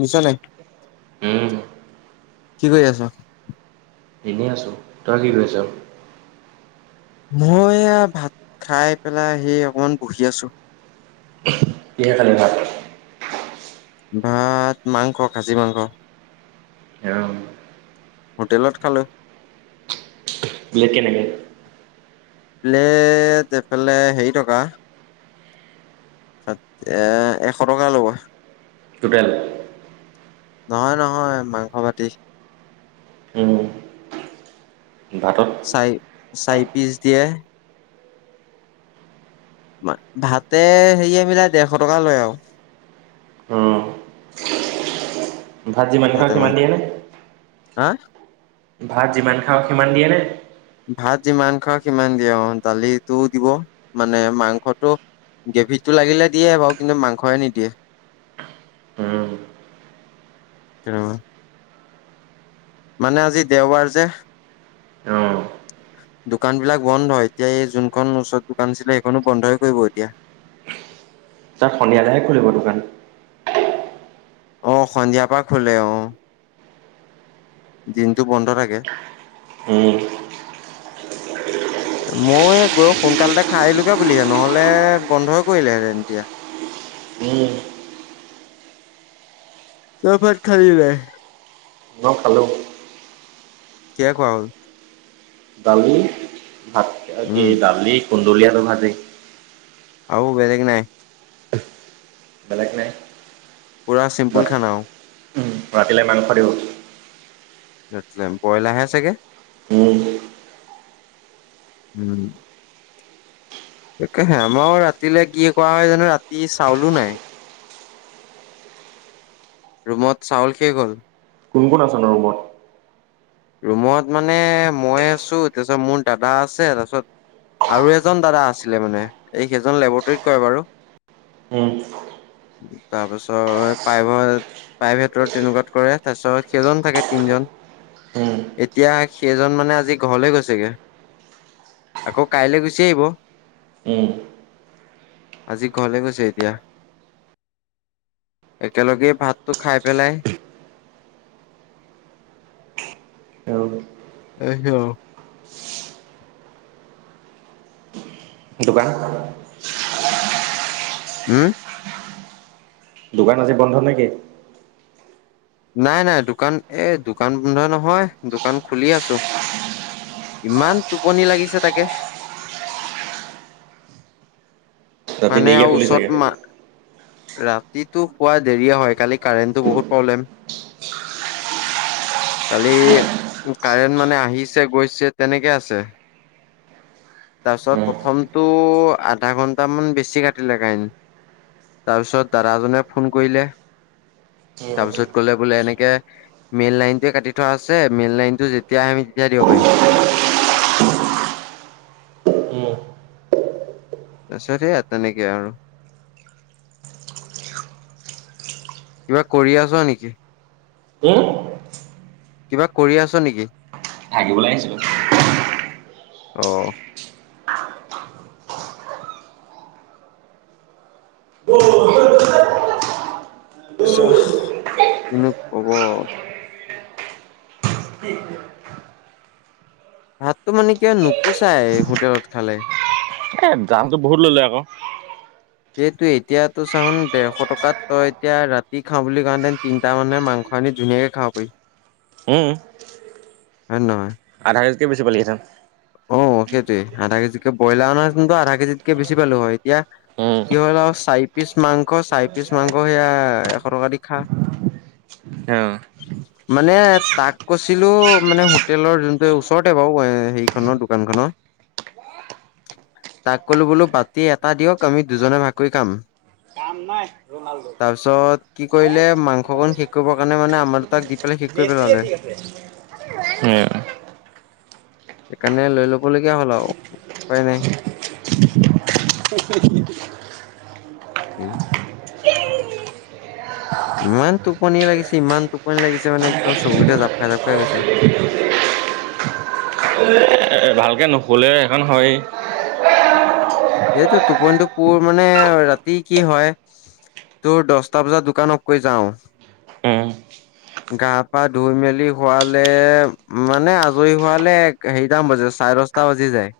নিছা নাই। উম। কি কৰি আছ? এনেই আছোঁ, তই কি কৰিছ? মই এয়া, ভাত খাই পেলাই সেৰি অকমান বহি আছো। কিহেৰে খালি ভাত। ভাত মাংস, খাছী মাংস। অ'। হোটেলত খালোঁ। লেকেনেকে। লে এইফালে হেৰি টকা। এ এশ টকা ল'ব। টুটেল? নহয় নহয়, মাংস বাটি। উম। ভাতত চাই, চাই পিছ দিয়ে। ভাতে হেৰিয়ে মিলাই ডেৰশ টকা লয় আৰু। উম, ভাত যিমান খাওঁ ভাতে সিমান মাংস, দিয়ে নে? হা! ভাত যিমান খাওঁ সিমান দিয়েনে? ভাত যিমান খাওঁ সিমান দিয়ে, দালিটোও দিব, মানে মাংসটো গ্ৰেভিটো লাগিলে দিয়ে বাৰু কিন্তু মাংসহে নিদিয়ে। উম। আৰু মানে আজি দেওবাৰ যে। উম। দোকানবিলাক বন্ধ, এতিয়া এই যোনখন ওচৰত দোকান আছিলে সেইখনো বন্ধই কৰিব এতিয়া। তাত সন্ধিয়ালৈহে খুলিব দোকান। অহ, সন্ধিয়াৰ পৰা খোলে অহ। দিনটো বন্ধ থাকে। উম। [inaudible] মই গৈ সোনকালতে খাই আহলোগে বুলিহে, নহ'লে বন্ধই কৰিলেহেঁতেন এতিয়া। উম। তই ভাত খালি নাই? অহ, খালোঁ। কিহে খোৱা হ'ল। দালি ভাত, কি উম দালি কুন্দলি আলু ভাজি। আৰু বেলেগ নাই? বেলেগ নাই। পুৰা ৰা চিম্পুল খানা অহ। ৰাতিলে মাংস আনিব। ব্ৰইলাৰাহে চাগে, উম, উম। তাকেহে আমাৰ ৰাতিলে কি কৰা হয় জানোঁ, ৰাতি চাউলো নাই। ৰুমত চাউল শেষ হ'ল। কোন কোন ন' ৰুমত। ৰুমত মানে মই আছোঁ, তাৰপিছত মোৰ দাদা আছে, তাৰপিছত আৰু এজন দাদা আছিলে মানে, এই কেইজন লেবৰেটৰীত কৰে বাৰু। উম, [inaudible] তাৰপিছত প্ৰাইভ-প্ৰাইভেটৰ তেনেকুৱাত কৰে, তাৰপিছত সেইজন থাকে তিনজন। উম, এতিয়া সেইজন মানে আজি ঘৰলে গৈছেগে। আকৌ কাইলৈ গুচি আহিব। উম। আজি ঘৰলে গৈছে এতিয়া। একেলগে ভাতটো খাই পেলাই। আৰু গৈছে বাৰু। দোকান। উম। দোকান আজি বন্ধ নেকি? নাই-নাই দোকান, এ দোকান বন্ধ নহয়, দোকান খুলি আছোঁ। ইমান টোপনি লাগিছে তাকে ৰাতি মানে দেৰিকে আৰু শুলি ওচৰত চাগে। মা ৰাতিটো শূৱা দেৰিয়ে হয়, কালি কাৰেণ্টো বহুত প্ৰব্লেম। কালি কাৰেণ্ট মানে আহিছে গৈছে তেনেকে আছে। তাৰপিছত উম। প্ৰথমটো আধা ঘন্টামান বেছি কাটিলে কাৰেণ্ট। তাৰপিছত দাদাজনে ফোন কৰিলে, উম, তাৰপিছত কলে বোলে এনেকে মেইল লাইনটোৱে কাটি থোৱা আছে, মেইল লাইনতটো যেতিয়া আমি যেতিয়া দিব পাৰিম। উম। আছো দিয়া তেনেকে আৰু। কিবা কৰি আছ নেকি? উম? কিবা কৰি আছ নেকি? ভাগিবলৈ আহিছিলোঁ। আহ। [unintelligible] তাৰপিছত কিনো কব। [unintelligible] ভাততটো মানে কিব নোপোচাই হোটেলত খালে। এ দামতটো বহুত ললে আকৌ। এইটো এতিয়াতটো চান দেৰশ টকাত, তই এতিয়া ৰাতি খাও বুলি কলে তিনটা মানুহে মাংস খানী ধুনীয়াকে খাৱ পাৰি। হম। ধন্যবাদ। আধাকেজিটকে বেছি [unintelligible] অ' সেইটোৱে আধা কেজিত কে ব্ৰইলাৰ অনা কিন্তু আধা কেজিতকে বেছি পালো হয়, এতিয়া উম, কি হল আৰু চাৰি পিচ মাংস, চাৰি পিচ মাংস সেয়া এশ টকা দি খাম। [inaudible] অ'। মানে তাক কৈছিলো মানে হোটেলৰ যোনটো ওচৰতে বাৰু হেৰি খনৰ দোকান খনত। তাক কলো বোলো বাতি এটা দিয়ক আমি দুজনে ভাগ কৰি খাম। [unintelligible] তাৰপিছত, কি কৰিলে মাংসকণ শেষ কৰিব কাৰণে মানে আমাৰ দুতাক দি পেলাই শেষ কৰি পেলালে। [unintelligible] উম। সেইকাৰণে লৈ ল'বলগীয়া হ'ল আৰু, উপায় নাই। [unintelligible] উম। [unintelligible] ইমান টোপনি লাগিছে, ইমান টোপনি লাগিছে মানে একদম চকুকেইটা জাপ জাপাই গৈছে। ভালকৈ নুখলে সেখন হয়ে। এইটো টোপনিতটো পুৰ মানে ৰাতি কি হয় তোৰ দহটা বজাত দোকান ওপ কৰি যাওঁ। উম। গা পা ধুই মেলি হোৱালে মানে আজৰি হোৱালে হেৰিটাম বজা চাৰে দশটা বাজি যায়,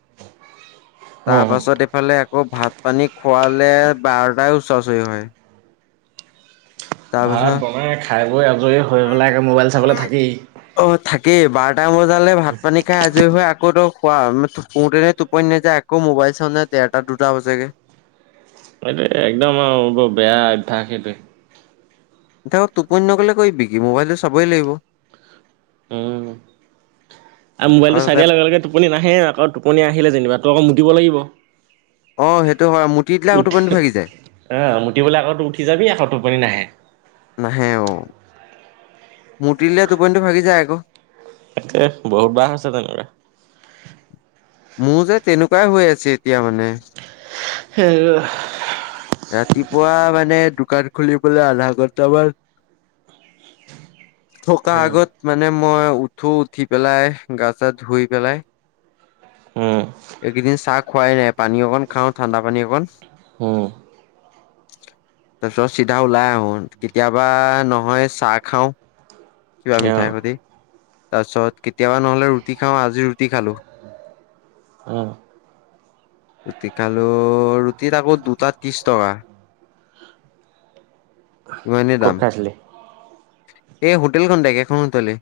তাৰ উম। পাছত সফালে আকৌ ভাত পানী খোৱালে বাৰটাই ওচাৰচৰি হয়। ভাত তাৰপিছত বনাই খাই বৈ আজৰি হৈ পেলাই আকৌ মোবাইল চাবলৈ থাকেই। অ' থাকেই বাৰটাাম বজালে ভাত পানী খাই, আজৰি হৈ আকৌ তই খোৱা সোৱাতে টোপনি নাযায় আকৌ মোবাইল চাওটে দেৰটা দুটা বাজেগে। এইটোৱে একদম আৰু বৰ বেয়া অভ্যাস সেইটোৱে। এতিয়া আকৌ টোপনি নগ'লে কৰিবি কি মোবাইলটো চাবই লাগিব। উম। আৰু মোবাইলটো চাই দিয়াৰ লগে লগে টোপনি নাহে আকৌ টোপনি আহিলে যেনিবা তো আকৌ মুটিব লাগিব। অ' সেইটো হয় মোৰ উঠি আহ, মুতিবলৈ আকৌ উঠি যাবি আকৌ টোপনি নাহে। নাহে অ', মুতি দিলে টোপনিটো ভাগি যায় আকৌ। তাকে বহুত বাহ আছে তেনেকুৱা। মোৰ যে তেনেকুৱাই হৈ আছে এতিয়া মানে। সেই [unintelligible] ৰাতিপুৱা মানে দোকান খুলিবলে আধা ঘন্টামান থকা উম, আগত মানে মই উঠো উঠি পেলাই গা চা ধুই পেলাই উম, এইকেইদিন চাহ খোৱাই নাই পানী অকণ খাওঁ ঠাণ্ডা পানী অকণ উম, তাৰ পিছত চিধা ওলাই আহো কেতিয়াবা নহয় চাহ খাওঁ কিবা মিঠাই অ', সৈতি, তাৰ পিছত কেতিয়াবা নহ'লে ৰুটি খাওঁ আজি ৰুটি খালো। অ', ৰুটি খালো ৰুটিত আকৌ দুটাত ত্ৰিছ টকা। ইমানেই ক'ত দাম। খাইছিলি? এই হোটেলখনতে একেখন হোটেলে।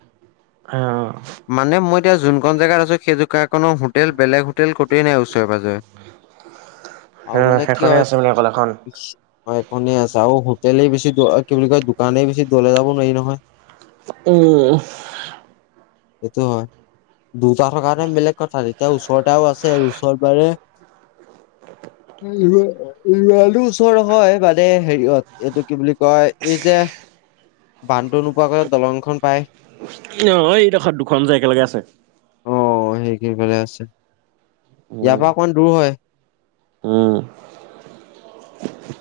অ'। মানে মই এতিয়া যোনখন জেগাত আছো সেই জেগাকনৰ হোটেল বেলেগ হোটেল কতোৱেই নাই ওচৰে পাজৰে। আৰু অ', মানে কি সেইখনে হয় আছে বুলি অকল এখন। হয় এখনেই আছে আৰু হোটেলে বেছি দ কি বুলি কয় দোকানেই বেছি দলে যাব নোৱাৰি নহয়। উম। সেইটো হয়। দুটা থকাণে বেলেগ কথা এতিয়া ওচৰতে আও আছে ওচৰত মানে [inaudible] ইমানো ওচৰ নহয় মানে হেৰিয়ত এইটো কি বুলি কয় এই যে বানটো নোপোৱা আগতে দলংখন পাই অ', এইদোখত দুখন যে একেলগে আছে। অ' [unintelligible] সেই কই ভাল আছে ইয়াৰ উম, পৰা অকণমান দূৰ হয়। উম,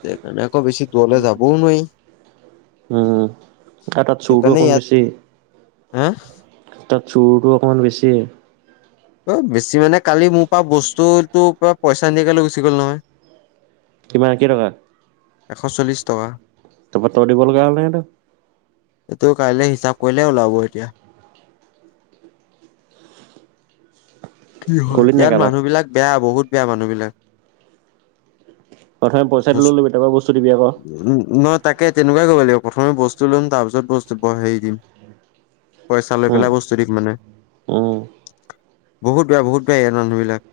সেইকাৰণে আকৌ বেছি দূৰলৈ যাবও নোৱাৰি উম। আৰু তাত চুৰটো সেইকাৰণে অকমান ইয়াত, বেছি, হা তাত চোৰটো অকণমান বেছি। অ', বেছি মানে কালি মোৰ পৰা বস্তুতটো পৰা পইচা নিদিয়াকৈ গুচি গ'ল নহয়। কিমান কেই টকা? এশ চল্লিছ টকা। তাপা তই দিব লগা হ'ল নে নে এইটো কাইলৈ হিচাপ কৰিলে ওলাব এতিয়া কি হয় কলি নাই ইয়াত কাৰোবাক? মানুহ বিলাক বেয়া বহুত বেয়া মানুহবিলাক। প্ৰথমে পইচাটো বস লৈ ল'বি তাপা বস্তু দিবি আকৌ। উম' ম তাকে তেনেকুৱাই কৰিব লাগিব। প্ৰথমে বস্তু ল'ম তাৰপিছত বস্তু হেৰি দিম পইচা লৈ উম, পেলাই বস্তু দিম মানে। উম। বহুত বেয়া বহুত বেয়া ইয়াত মানুহবিলাক।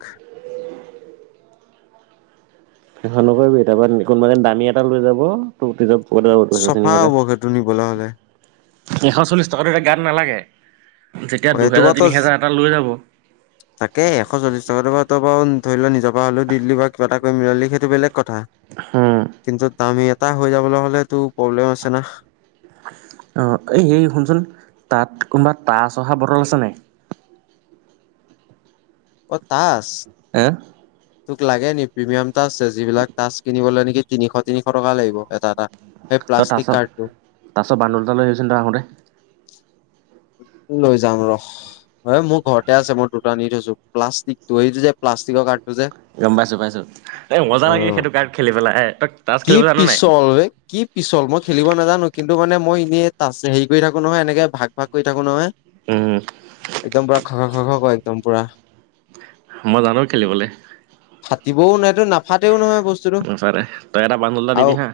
সেইখন নকৰিবি তাৰপৰা কোনোবা দিনা দামী এটা লৈ যাব তোৰ ওপৰতে যাব দুই তিনি হাজাৰ টকা। টো নিবলৈ হ'লে। এশ চল্লিশ টকাতটো এতিয়া গাত নালাগে, যেতিয়া অ এইটো বাৰু দুহেজাৰ তিনি তই হেজাৰ এটা লৈ যাব তাকে, এশ চল্লিশ টকাটো বাৰু তই বাৰু ধৰি ল' নিজৰ পৰা হ'লেও দি দিলি বা কিবা এটা মিলালি সেইটো বেলেগ কথা। কিন্তু আমি [unintelligible] এটা হৈ যাবলৈ হ'লেতো প্ৰব্লেম আছে না। অ', এই হেৰি শুনচোন তাত কোনোবা টাঁচ অহা বটল আছেনে নাই? অ', টাঁচ। হে তোক লাগে নেকি প্ৰিমিয়াম টাঁচ যিবিলাক টাঁচ কিনিবলৈ নেকি তিনিশ তিনিশ টকা লাগিব এটা এটা। সেই তই প্লাষ্টিক কাৰ্ডটো টাঁচ-টাঁচৰ বান্দোল এটা লৈ আহিবিচোন তই আহোঁতে। লৈ যাম ৰহ, মোৰ ঘৰতে আছে মই দুটা নি থৈছো প্লাষ্টিকটো যে প্লাষ্টিকৰ কাৰ্ডটো যে। গম পাইছোঁ, পাইছোঁ এ মজা অ লাগে সেইটো কাৰ্ড খেলি পেলাই এ তই তাছ কি খেলিব জানোঁ নে নাই। পিছল বে কি পিছল, মই খেলিব নাজানোঁ কিন্তু মানে মই এনেই তাজ হেৰি কৰি থাকো নহয় এনেকে ভাগ ভাগ কৰি থাকো নহয়। উম। একদম পুৰা খ, খ, খ, খ কৰে একদম পুৰা। মই জানো খেলিবলৈ। ফাটিবও [unintelligible] নাফাতেও নহয় বস্তুটো মুঠতে তই এটা বান্দোল এটা আৰু। দিবি হা।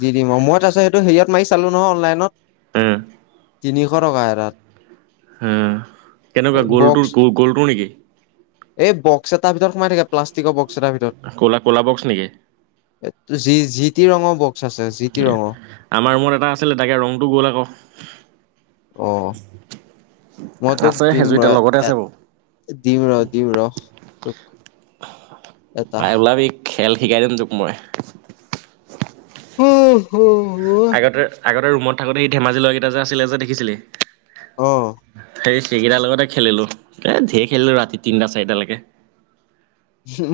দি দিম মই তাৰপিছত সেইটো হেৰিয়ত মাৰি চালোঁ নহয় অনলাইনত। উম। তিনিশ টকা এটাত। হা কেনেকুৱা বক্স গ'লটোৰ গ-গ'লটো নেকি। এই বক্স এটা ভিতৰত সোমাই থাকে প্লাষ্টিকৰ বক্সৰ এটা ভিতৰত। ক'লা ক'লা বক্স নেকি? [unintelligible] জি টি ৰঙৰ বক্স আছে জি টি ৰঙৰ। আমাৰ ৰুমত এটা আছিলে, তাকে ৰংটো গ'ল আকৌ। অ। মই তোক আছে দিম সেইযোৰ ৰ এতিয়া লগতে এ আছে বাৰু। দিউৰ দিউৰ। তই, ওলাবি খেল শিকাই দিম তোক মই। [unintelligible] আগতে আগতে ৰুমত থাকোতে সেই ধেমাজিৰ ল'ৰা কেইটা যে আছিলে যে দেখিছিলি অ সেই। সেইকেইটাৰ লগতে খেলিলোঁ ধেৰ খেলিলোঁ ৰাতি তিনিটা চাৰিটালৈকে।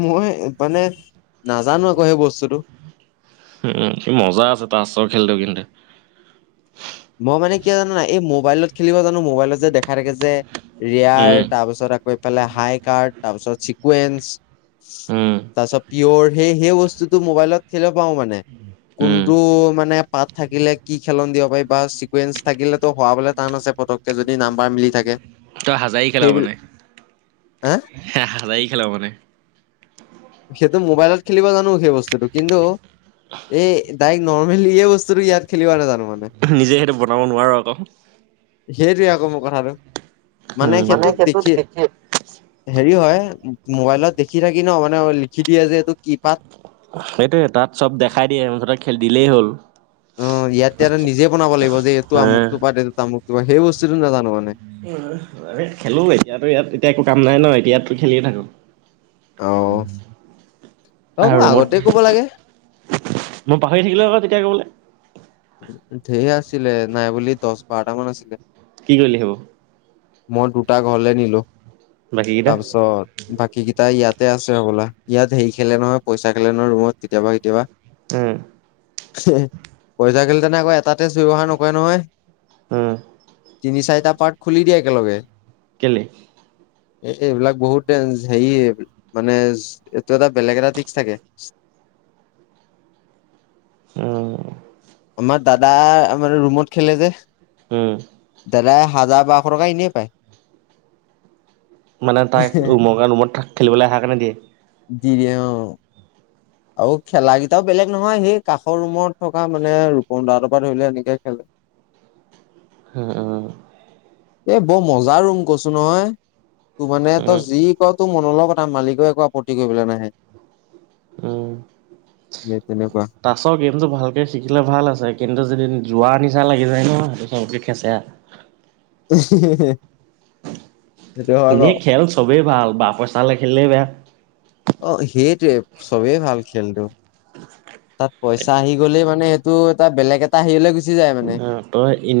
মই মানে নাজানো আকৌ সেই বস্তুটো। উম [unintelligible] মজা আছে তাছৰ খেলটো কিন্তু। মই মানে কি হয় জানোঁ নে নাই এই মোবাইলত খেলিব জানোঁ মোবাইলত যে দেখাই থাকে যে ৰিয়াৰ উম তাৰপিছত আক [unintelligible] পেলাই হাই কাৰ্ড তাৰপিছত চিকুৱেঞ্চ উম তাৰপিছত। পিয়ৰ সেই, সেই বস্তুটো মোবাইলত খেলিব পাওঁ মানে উম কোনটো মানে। পাত থাকিলে কি খেলন দিব পাৰি বা ছিকুৱেঞ্চ থাকিলেটো হোৱাবলৈ টান আছে পতককে যদি নাম্বাৰ মিলি থাকে। তই হাজাৰি খেলা সেইবিল মানে হা হাজাৰি খেলো মানে। সেইটো মোবাইলত খেলিব জানোঁ সেই বস্তুটো কিন্তু। এই ডাইৰেক্ট নৰ্মেলি এই বস্তুটো ইয়াত খেলিব নেজানো মানে। নিজে সেইটো বনাব নোৱাৰোঁ আকৌ। সেইটোৱে আকৌ মোৰ কথাটো মানে উম সেইটোত দেখি। হেৰি হয় মোবাইলত দেখি থাকি নহ মানে লিখি দিয়ে যে এইটো কি পাত। সেইটোৱে তাত চব দেখাই দিয়ে মুঠতে খেল দিলেই হ'ল। অ ইয়াতে যে নিজে বনাব লাগিব যে এইটো হে আমুকটো পাত এইটো তামুকটো পাত সেই বস্তুটো নাজানোঁ মানে। খেলো এতিয়াতো ইয়াত এতিয়া একো কাম নাই নহ এতিয়াতো খেলিয়ে থাকো। অ অ মোক [unintelligible] ৰুমত আগতে ক'ব লাগে মই পাহৰি থাকিলোঁ আকৌ তেতিয়া ক'বলে। ঢেৰ আছিলে নাই বুলি দহ বাৰটা মান আছিলে। কি কৰিলি সেইবোৰ। মই দুটা ঘৰলে নিলো বাকী কেইটা তাৰপিছত। বাকী কেইটা ইয়াতে আছে হ'বলা ইয়াত হেৰি খেলে নহয় পইচা খেলে নহয় ৰুমত কেতিয়াবা, কেতিয়াবা। উম। [unintelligible] পইচা খেলিলে [unintelligible] আকৌ এটা [unintelligible] ব্যৱহাৰ নকৰে নহয়। উম। তিনি চাৰিটা পাৰ্ট খুলি দিয়ে একেলগে। কেলে। এ এইবিলাক বহুত [unintelligible] হেৰি মানে এইটো এটা বেলেগ এটা তিকচ থাকে। [inaudible] আমাৰ দাদা আমাৰ ৰুমত খেলে যে। উম। দাদাই হাজাৰ বাৰশ টকা এনে পায়। মানে তাইক [unintelligible] ৰুমত খেলিবলে আহা কাৰণে দিয়ে! দিয়ে অ'। আৰু খেলাকিটাও বেলেগ নহয়, সেই কাষৰ ৰুমত থকা মানে ৰূপম দাহতৰ পৰা ধৰিলৈ এনেকে খেলে। [inaudible] [inaudible] এ, বৰ মজাৰ ৰুম কৈছোঁ নহয়। তোৰ মানে তই উম যি কৰ তোৰ মনৰ লগ কথা, মালিকেও একো আপত্তি কৰিবলৈ নাহে। সেই তেনেকুৱা। টাছৰ গেমটো ভালকৈ শিকিলে ভাল আছে, কিন্তু যদি জুৱা নিচা লাগি যায় ন' [unintelligible] চবকে খেচেৰা। [inaudible] সেইটো হয় এনেই বাৰু খেল চবেই ভাল বা পইচালে খেলিলে বেয়া। অ', সেইটোৱে চবেই ভাল খেলটো। তাত পইচা আহি গ'লেই মানে সেইটো এটা বেলেগ এটা হেৰিঅলৈ গুচি যায় মানে। অ তই